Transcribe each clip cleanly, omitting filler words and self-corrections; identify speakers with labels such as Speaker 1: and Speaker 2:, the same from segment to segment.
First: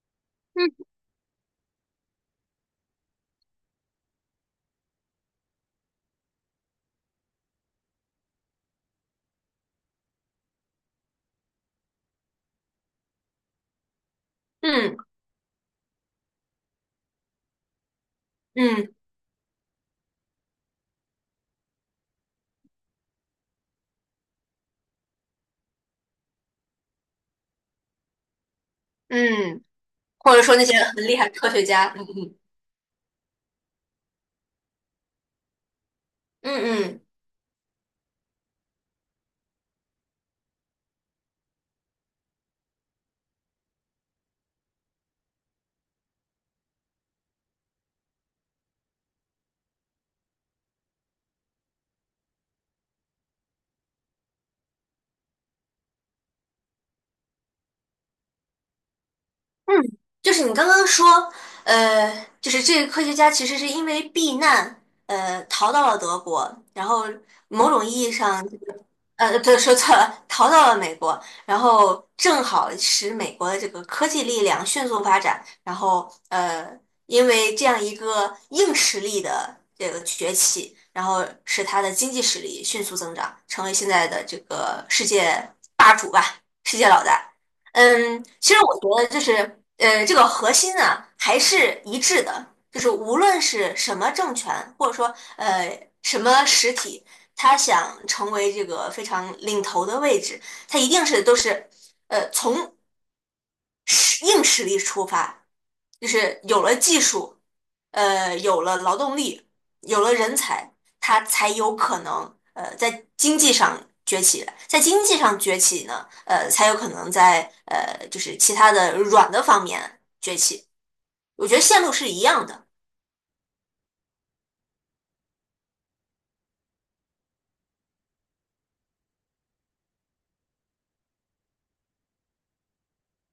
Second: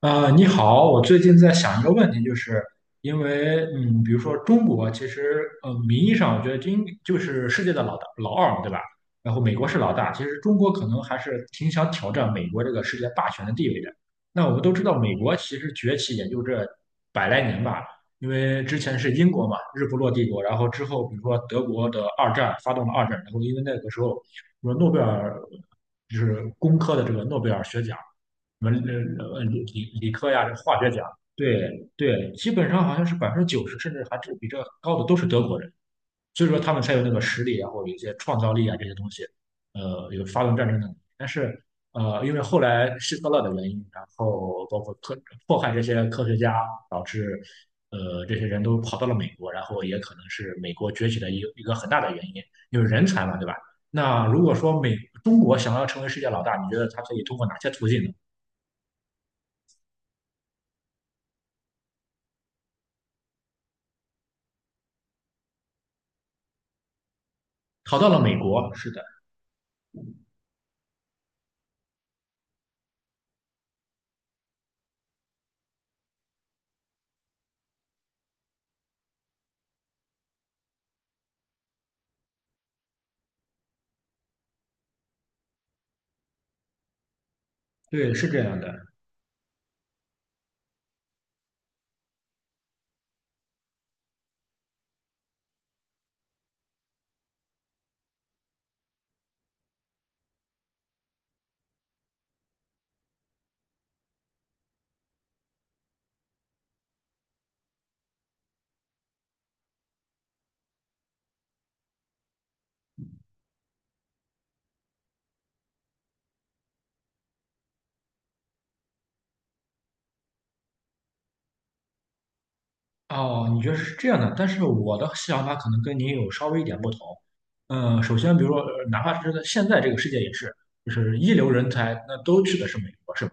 Speaker 1: 你
Speaker 2: 嗯
Speaker 1: 好，我最近在想一个问题，就是因为，嗯，比如说中国，名义上我觉得应就是世界的老大老二嘛，对吧？然后美国是老大，其实中国可能还是挺想挑战美国这个世界霸权的地位的。那我们都知
Speaker 2: 嗯
Speaker 1: 道，美国其实崛起也就这百来年吧，因为之
Speaker 2: 嗯
Speaker 1: 前是英国嘛，日不落帝国，然后之后比如说德国的二战发动了二战，然后因为那个时候，什么诺贝尔就是工科的这个诺贝尔学奖。什么理
Speaker 2: 嗯，
Speaker 1: 理理科
Speaker 2: 或者
Speaker 1: 呀、这
Speaker 2: 说那些
Speaker 1: 化学奖，
Speaker 2: 很厉害的科学
Speaker 1: 对
Speaker 2: 家，
Speaker 1: 对，基本上好像是百分之九十，甚至还是比这高的都是德国人，所以
Speaker 2: 嗯
Speaker 1: 说他们才有那
Speaker 2: 嗯
Speaker 1: 个实力啊，然后有一些创造力啊这些东西，有发动战争的能力。但是因为后来希特勒的原因，然后包括科迫害这些科学家，导致这些人都跑到了美国，然后也可能是美国崛起的一个很大的原因，因为人才嘛，对吧？那如果说美中国想要成为世界老大，你觉得它可以通过哪些途径呢？
Speaker 2: 就是你刚刚说，就是这个科学家其实是因为避难，逃到了德国。然后某种
Speaker 1: 逃
Speaker 2: 意
Speaker 1: 到
Speaker 2: 义
Speaker 1: 了美
Speaker 2: 上，
Speaker 1: 国，是的。
Speaker 2: 对，说错了，逃到了美国。然后正好使美国的这个科技力量迅速发展，然后因为这样一个硬实力的这个崛起，然后使它的经济实力迅速增长，成为现在的这个世界霸主吧，世界老大。
Speaker 1: 对，是这
Speaker 2: 其
Speaker 1: 样
Speaker 2: 实我
Speaker 1: 的。
Speaker 2: 觉得就是，这个核心呢还是一致的，就是无论是什么政权，或者说什么实体，他想成为这个非常领头的位置，他一定是都是，从硬实力出发，就是有了技术，有了劳动力，有了人才。它才有可能在经济上崛起呢，才有可能在就是其他的软的方面崛起。我觉得线路是一样的。
Speaker 1: 哦，你觉得是这样的，但是我的想法可能跟您有稍微一点不同。嗯，首先，比如说，哪怕是在现在这个世界也是，就是一流人才，那都去的是美国，是吧？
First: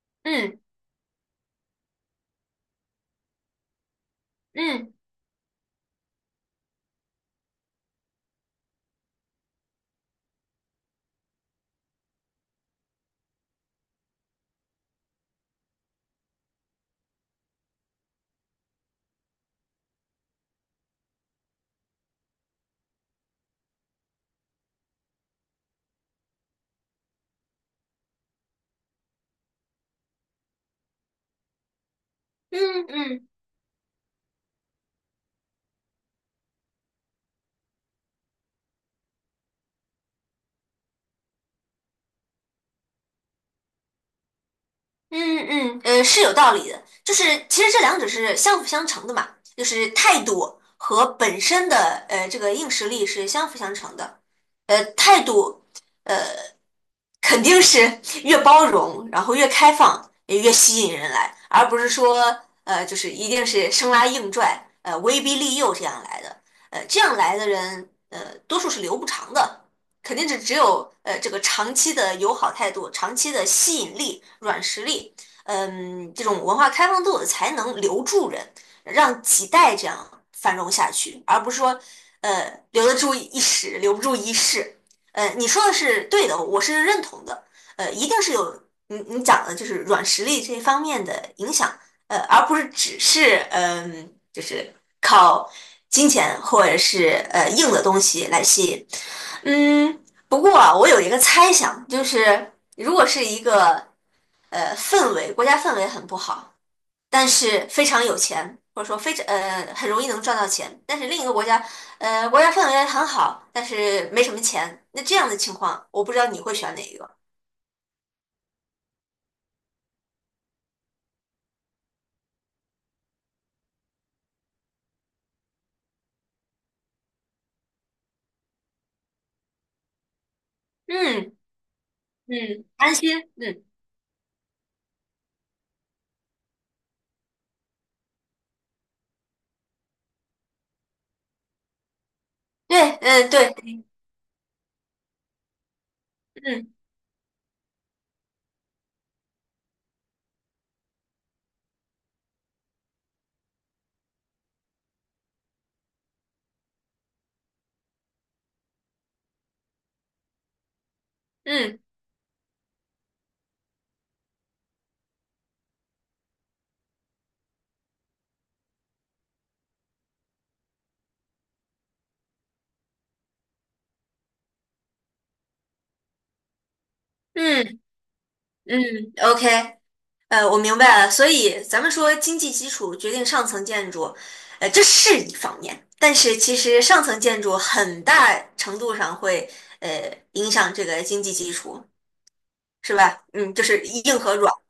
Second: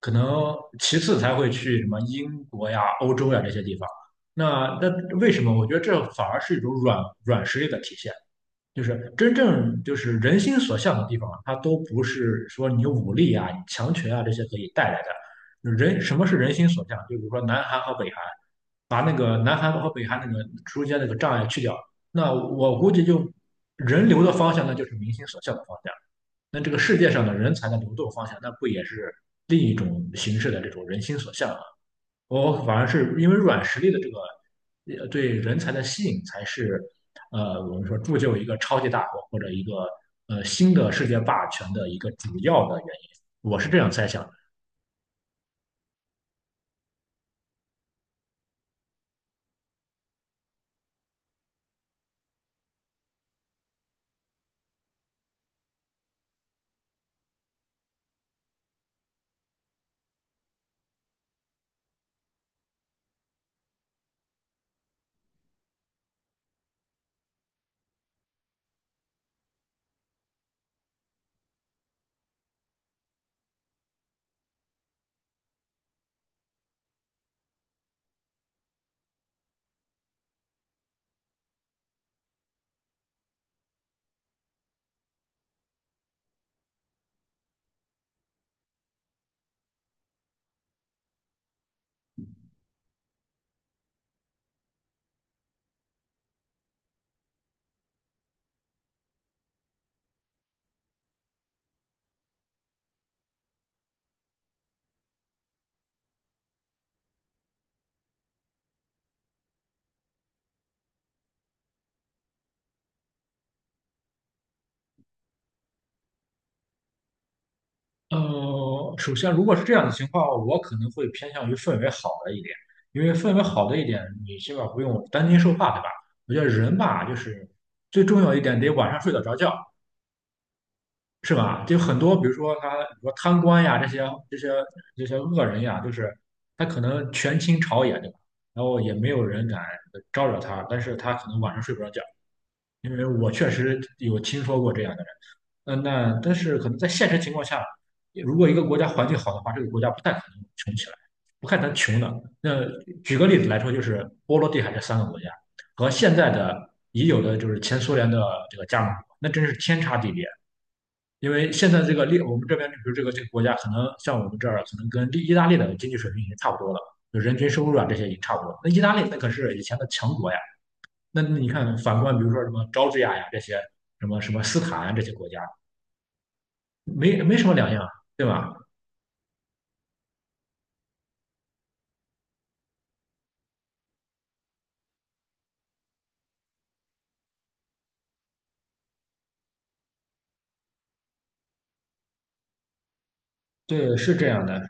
Speaker 1: 可能
Speaker 2: 嗯
Speaker 1: 其次才会去什么英国呀、欧洲呀这些地方。那
Speaker 2: 嗯
Speaker 1: 为什么？我觉得这反而是一种软实力的体现。就是真正就是人心所向的地方啊，它都不是说你武力啊、你强权啊这些可以带来的。人什么是人心所向？就比如说南韩和北韩，把那个南韩和北韩那个中间那个障碍去掉，那我估计就人流的方向，那就是民心所向的方向。那这个世界上的人才的流动方向，那不也是另一种形式的这种人心所向？我
Speaker 2: 嗯
Speaker 1: 反而是
Speaker 2: 嗯
Speaker 1: 因为软实力的这个对人才的吸引，才是我们说铸就一个超级大国或者一个新的世界霸权的一个主要的原因。我是这样猜想的。
Speaker 2: 嗯，是有道理的。就是其实这两者是相辅相成的嘛，就是态度和本身的这个硬实力是相辅相成的。态度肯定是越包容，然后越开放，也越吸引人来，而不是说就是一定是生拉硬拽，威逼利诱这样来的。这样来的人，多数是留不长的，肯定是只有这个长期的友好态度、长期的吸引力、软实力，这种文化开放度才能留住人，让几代这样繁荣下去，而不是说留得住一时，留不住一世。你说的是对的，我是认同的。一定是有你讲的就是软实力这方面的影响，而不是只是就是靠金钱或者是硬的东西来吸引。嗯，不过啊，我有一个猜想，就是如果是一个氛围，国家氛围很不好，但是非常有钱，或者说非常很容易能赚到钱。但是另一个国家，国家氛围很好，但是没什么钱。那这样的情况，我不知道你会选哪一个。
Speaker 1: 首先如果是这样的情况，我可能会偏向于氛围好的一点，因为氛围好的一点，你起码不用担惊受怕，对吧？我觉得人吧，就是最重要一点得晚上睡得着觉，是
Speaker 2: 嗯
Speaker 1: 吧？就很多，比如说
Speaker 2: 嗯，
Speaker 1: 他，比
Speaker 2: 安
Speaker 1: 如
Speaker 2: 心，
Speaker 1: 说贪官
Speaker 2: 嗯，
Speaker 1: 呀，这些这些恶人呀，就是他可能权倾朝野，对吧？然后也没有人敢招惹他，但是他可能晚上睡不着觉，
Speaker 2: 对，
Speaker 1: 因为
Speaker 2: 嗯
Speaker 1: 我确
Speaker 2: 对，
Speaker 1: 实有听说过这样的人。嗯，那但是可
Speaker 2: 嗯
Speaker 1: 能在现实情况下，如果一个国家环境好的话，这个国家不太可能穷起来，不太能穷的。那举个例子来说，就是波罗的海这三个国家和现在的已有的就是前苏联的这个加盟国，那真是天差地别。因为现
Speaker 2: 嗯
Speaker 1: 在这个利，我们这边比如这个国家，可能像我们这儿，可能跟利意大利的经济水平已经差不多了，就人均收入啊这些已经差不多了，那意大利那可是以前的强国呀。那你看，反观比如说什么乔治亚呀这些，什么什么斯坦啊这些国家，没什么两
Speaker 2: 嗯
Speaker 1: 样，对吧？
Speaker 2: 嗯，OK，我明白了。所以咱们说经济基础决定上层建筑，这是一方面，但是其实上层建筑很大程度上会呃影响这个经济基础。是吧？嗯，就是
Speaker 1: 对，是
Speaker 2: 硬
Speaker 1: 这
Speaker 2: 和
Speaker 1: 样
Speaker 2: 软
Speaker 1: 的。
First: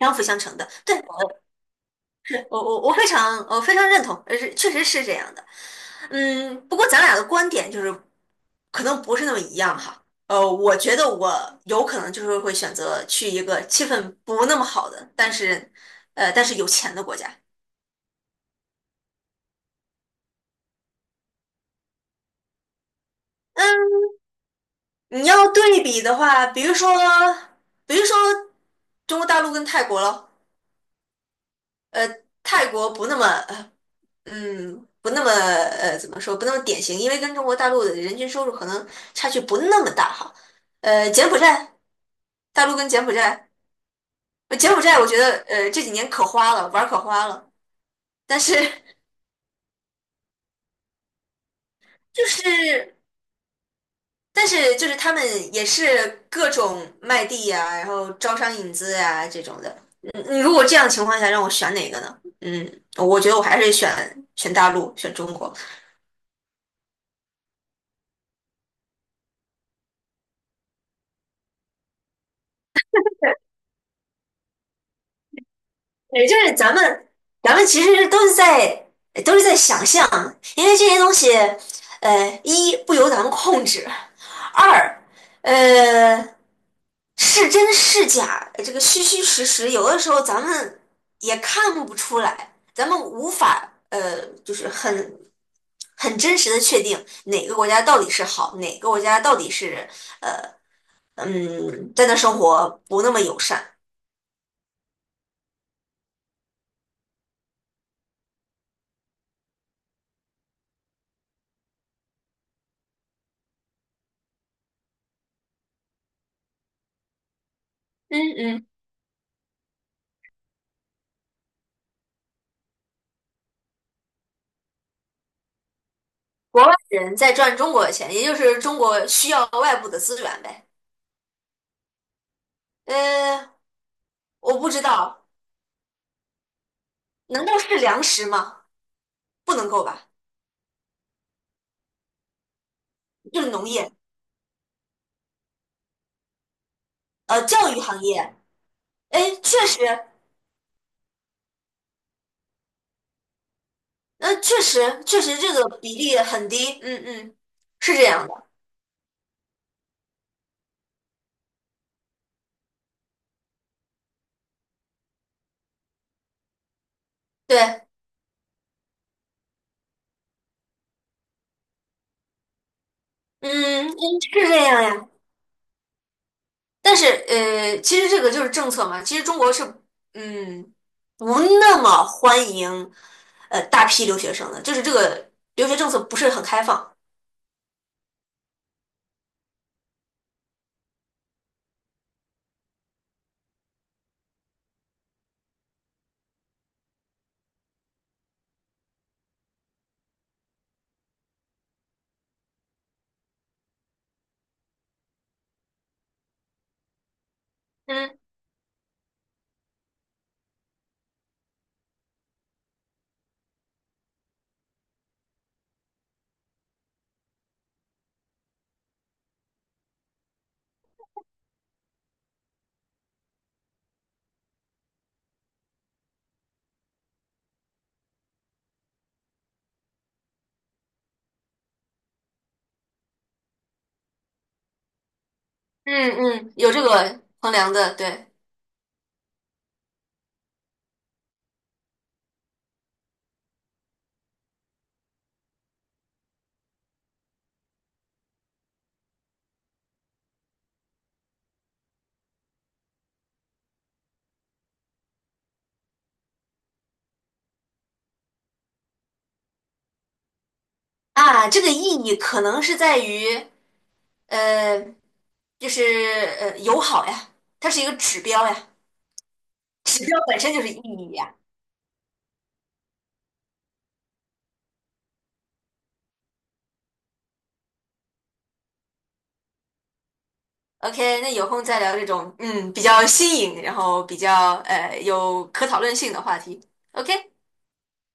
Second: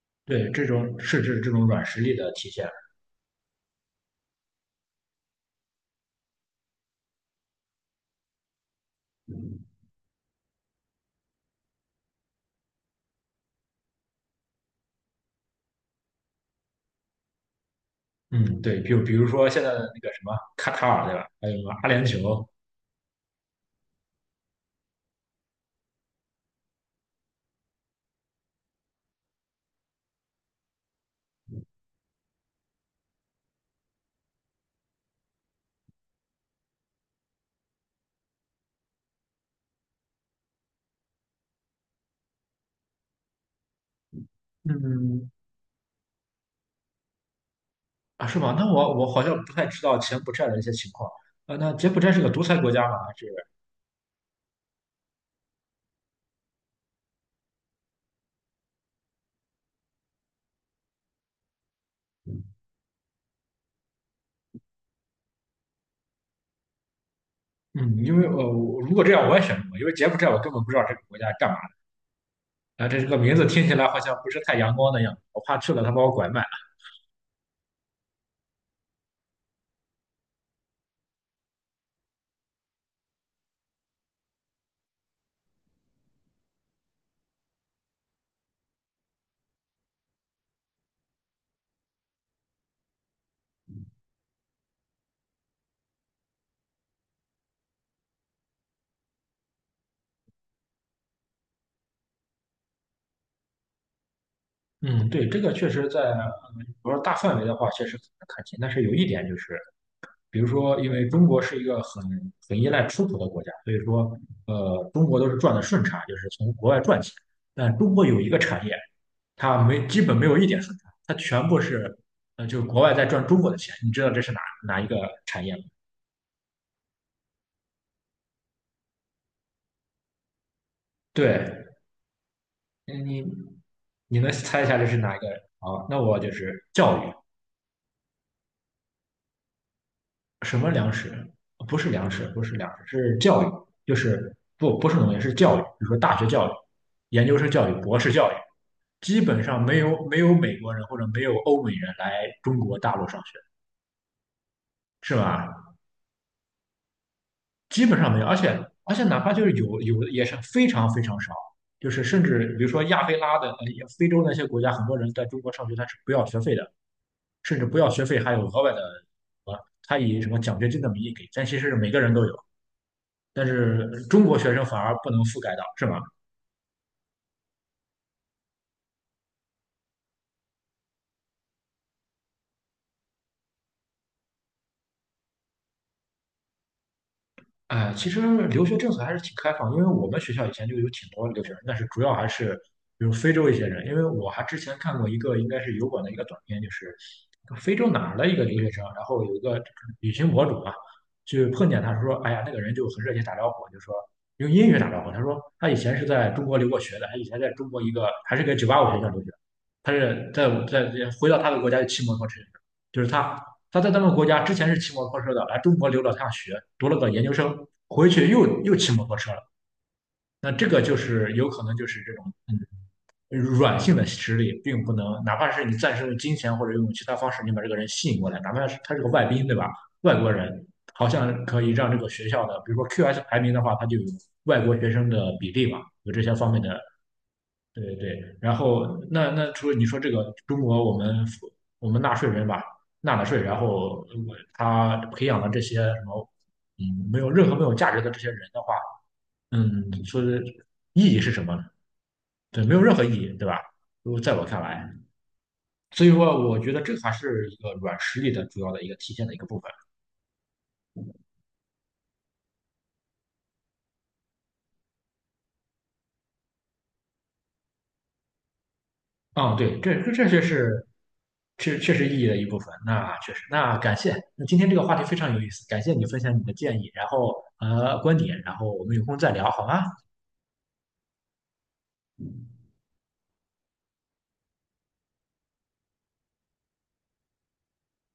Speaker 2: 相辅相
Speaker 1: 对，
Speaker 2: 成
Speaker 1: 这
Speaker 2: 的。对，
Speaker 1: 种是指这种软实力的体
Speaker 2: 我
Speaker 1: 现。
Speaker 2: 我我非常我非常认同，是确实是这样的。不过咱俩的观点就是可能不是那么一样哈。我觉得我有可能就是会选择去一个气氛不那么好的，但是有钱的国家。
Speaker 1: 嗯，对，比如说现在的那个什么卡塔尔，对吧？还有什么阿联酋。
Speaker 2: 你要对比的话，比如说中国大陆跟泰国咯。呃，泰国不那么呃嗯，不那么呃，怎么说，不那么典型，因为跟中国大陆的人均收入可能差距不那么大哈。柬埔寨，大陆跟柬埔寨。柬埔寨我觉
Speaker 1: 嗯，
Speaker 2: 得这几年可花了，玩儿可花了，
Speaker 1: 啊，是
Speaker 2: 但
Speaker 1: 吗？
Speaker 2: 是
Speaker 1: 那我 我好像不太知道柬埔寨的一些情况。啊，那柬埔寨是
Speaker 2: 就
Speaker 1: 个独裁国家吗？
Speaker 2: 是
Speaker 1: 还是
Speaker 2: 但是就是他们也是各种卖地呀、然后招商引资呀、这种的。嗯，你如果这样的情况下让我选哪个呢？嗯，我觉得我还是选大陆，选中国。
Speaker 1: 嗯，因为我如果这样我也选不过，因为柬埔寨我根本不知道这个国家干嘛的。啊，这个名字听起来好像不是太阳光的样子，我怕去了他把我
Speaker 2: 对，
Speaker 1: 拐
Speaker 2: 就
Speaker 1: 卖了。
Speaker 2: 是咱们其实都是在想象，因为这些东西，一不由咱们控制，二，呃，是真是假，这个虚虚实实，有的时候咱们也看不出来，咱们无法，就是很真实的确定哪个国家到底是好，哪个国家到底是，呃，在那生活不那么友善。
Speaker 1: 嗯，对，这个确实在，比说大范围的话，确实很难看清。但是有一点就是，比如说，因为中国是一个很依赖出口的国家，所以说，中国都是赚的顺差，就是从国外赚钱。但中国有
Speaker 2: 嗯
Speaker 1: 一个产
Speaker 2: 嗯。
Speaker 1: 业。它没基本没有一点顺差，它全部是就是国外在赚中国的钱，你知道这是哪一个产业吗？
Speaker 2: 国外人在赚中国的钱，也就是中国需要外部的资源呗。
Speaker 1: 对，你
Speaker 2: 呃，
Speaker 1: 你能
Speaker 2: 我
Speaker 1: 猜一
Speaker 2: 不
Speaker 1: 下
Speaker 2: 知
Speaker 1: 这是哪一个？
Speaker 2: 道，
Speaker 1: 好，那我就是教育，
Speaker 2: 难道是粮食吗？不能够吧？
Speaker 1: 什么粮食？不是粮食,是教
Speaker 2: 就
Speaker 1: 育，
Speaker 2: 是农业。
Speaker 1: 就是不是农业，是教育，比如说大学教育、研究生教
Speaker 2: 教
Speaker 1: 育、
Speaker 2: 育
Speaker 1: 博
Speaker 2: 行
Speaker 1: 士
Speaker 2: 业。
Speaker 1: 教育，
Speaker 2: 哎，
Speaker 1: 基本上
Speaker 2: 确
Speaker 1: 没
Speaker 2: 实，
Speaker 1: 有没有美国人或者没有欧美人来中国大陆上学，
Speaker 2: 确实，
Speaker 1: 是
Speaker 2: 确实这
Speaker 1: 吧？
Speaker 2: 个比例很低。嗯嗯，
Speaker 1: 基
Speaker 2: 是
Speaker 1: 本
Speaker 2: 这
Speaker 1: 上没有，
Speaker 2: 样
Speaker 1: 而且
Speaker 2: 的，
Speaker 1: 而且哪怕就是有的也是非常非常少，就是甚至比如说亚非拉的、非洲那些国家，很多人在中国上学他是不要学费的，甚至不
Speaker 2: 对，
Speaker 1: 要学费还有额外的，呃，他以什么奖学金的名义给，但其实是每个人都有，但
Speaker 2: 嗯
Speaker 1: 是
Speaker 2: 嗯，
Speaker 1: 中
Speaker 2: 是
Speaker 1: 国学
Speaker 2: 这
Speaker 1: 生反
Speaker 2: 样
Speaker 1: 而
Speaker 2: 呀。
Speaker 1: 不能覆盖到，是吗？
Speaker 2: 但是，其实这个就是政策嘛。其实中国是，嗯，不那么欢迎，大批留学生的，就是这个留学政策不是很开放。
Speaker 1: 哎，其实留学政策还是挺开放，因为我们学校以前就有挺多留学生，但是主要还是比如非洲一些人，因为我还之前看过一个应该是油管的一个短片，就是非洲哪儿的一个留学生，然后有一个旅行博主啊，就碰见他说，哎呀，那个人就很热情打招呼，就说用英语打招呼，他说他以前是在中国留过学的，他以前在中国一个
Speaker 2: 嗯。
Speaker 1: 还是个985学校留学，他是在回到他的国家就骑摩托车，就是他在那们国家之前是骑摩托车的，来中国留了趟学，读了个研究生，回去又骑摩托车了。那这个就是有可能就是这种软性的实力，并不能，哪怕是你暂时用金钱或者用其他方式，你把这个人吸引过来，哪怕是他是个外宾，对吧？外国人好像可以让这个学校的，比如说 QS 排名的话，它就有外国学生的比例嘛，
Speaker 2: 嗯
Speaker 1: 有这些方
Speaker 2: 嗯，
Speaker 1: 面
Speaker 2: 有
Speaker 1: 的，
Speaker 2: 这个衡量
Speaker 1: 对
Speaker 2: 的，对
Speaker 1: 对，然后那除了你说这个中国，我们纳税人吧，纳了税，然后我他培养了这些什么，嗯，没有价值的这些人的话，嗯，说的意义是什么呢？对，没有任何意义，对吧？如果在我看来，所以说我觉得这还是一个软实力的主要的一个体现的一个部分。
Speaker 2: 啊，这个意义可能是在于，呃，就是友好呀，它是一个指标呀。
Speaker 1: 哦，对，这
Speaker 2: 指
Speaker 1: 这
Speaker 2: 标
Speaker 1: 这
Speaker 2: 本
Speaker 1: 确
Speaker 2: 身就是
Speaker 1: 实，
Speaker 2: 意义呀。
Speaker 1: 确确实意义的一部分。那确实，那感谢。那今天这个话题非常有意思，感谢你分享你的建议，然后观点，然后我们有空再聊，好吗？
Speaker 2: OK，那有空再聊这种比较新颖，然后比较有可讨论性的话题。OK。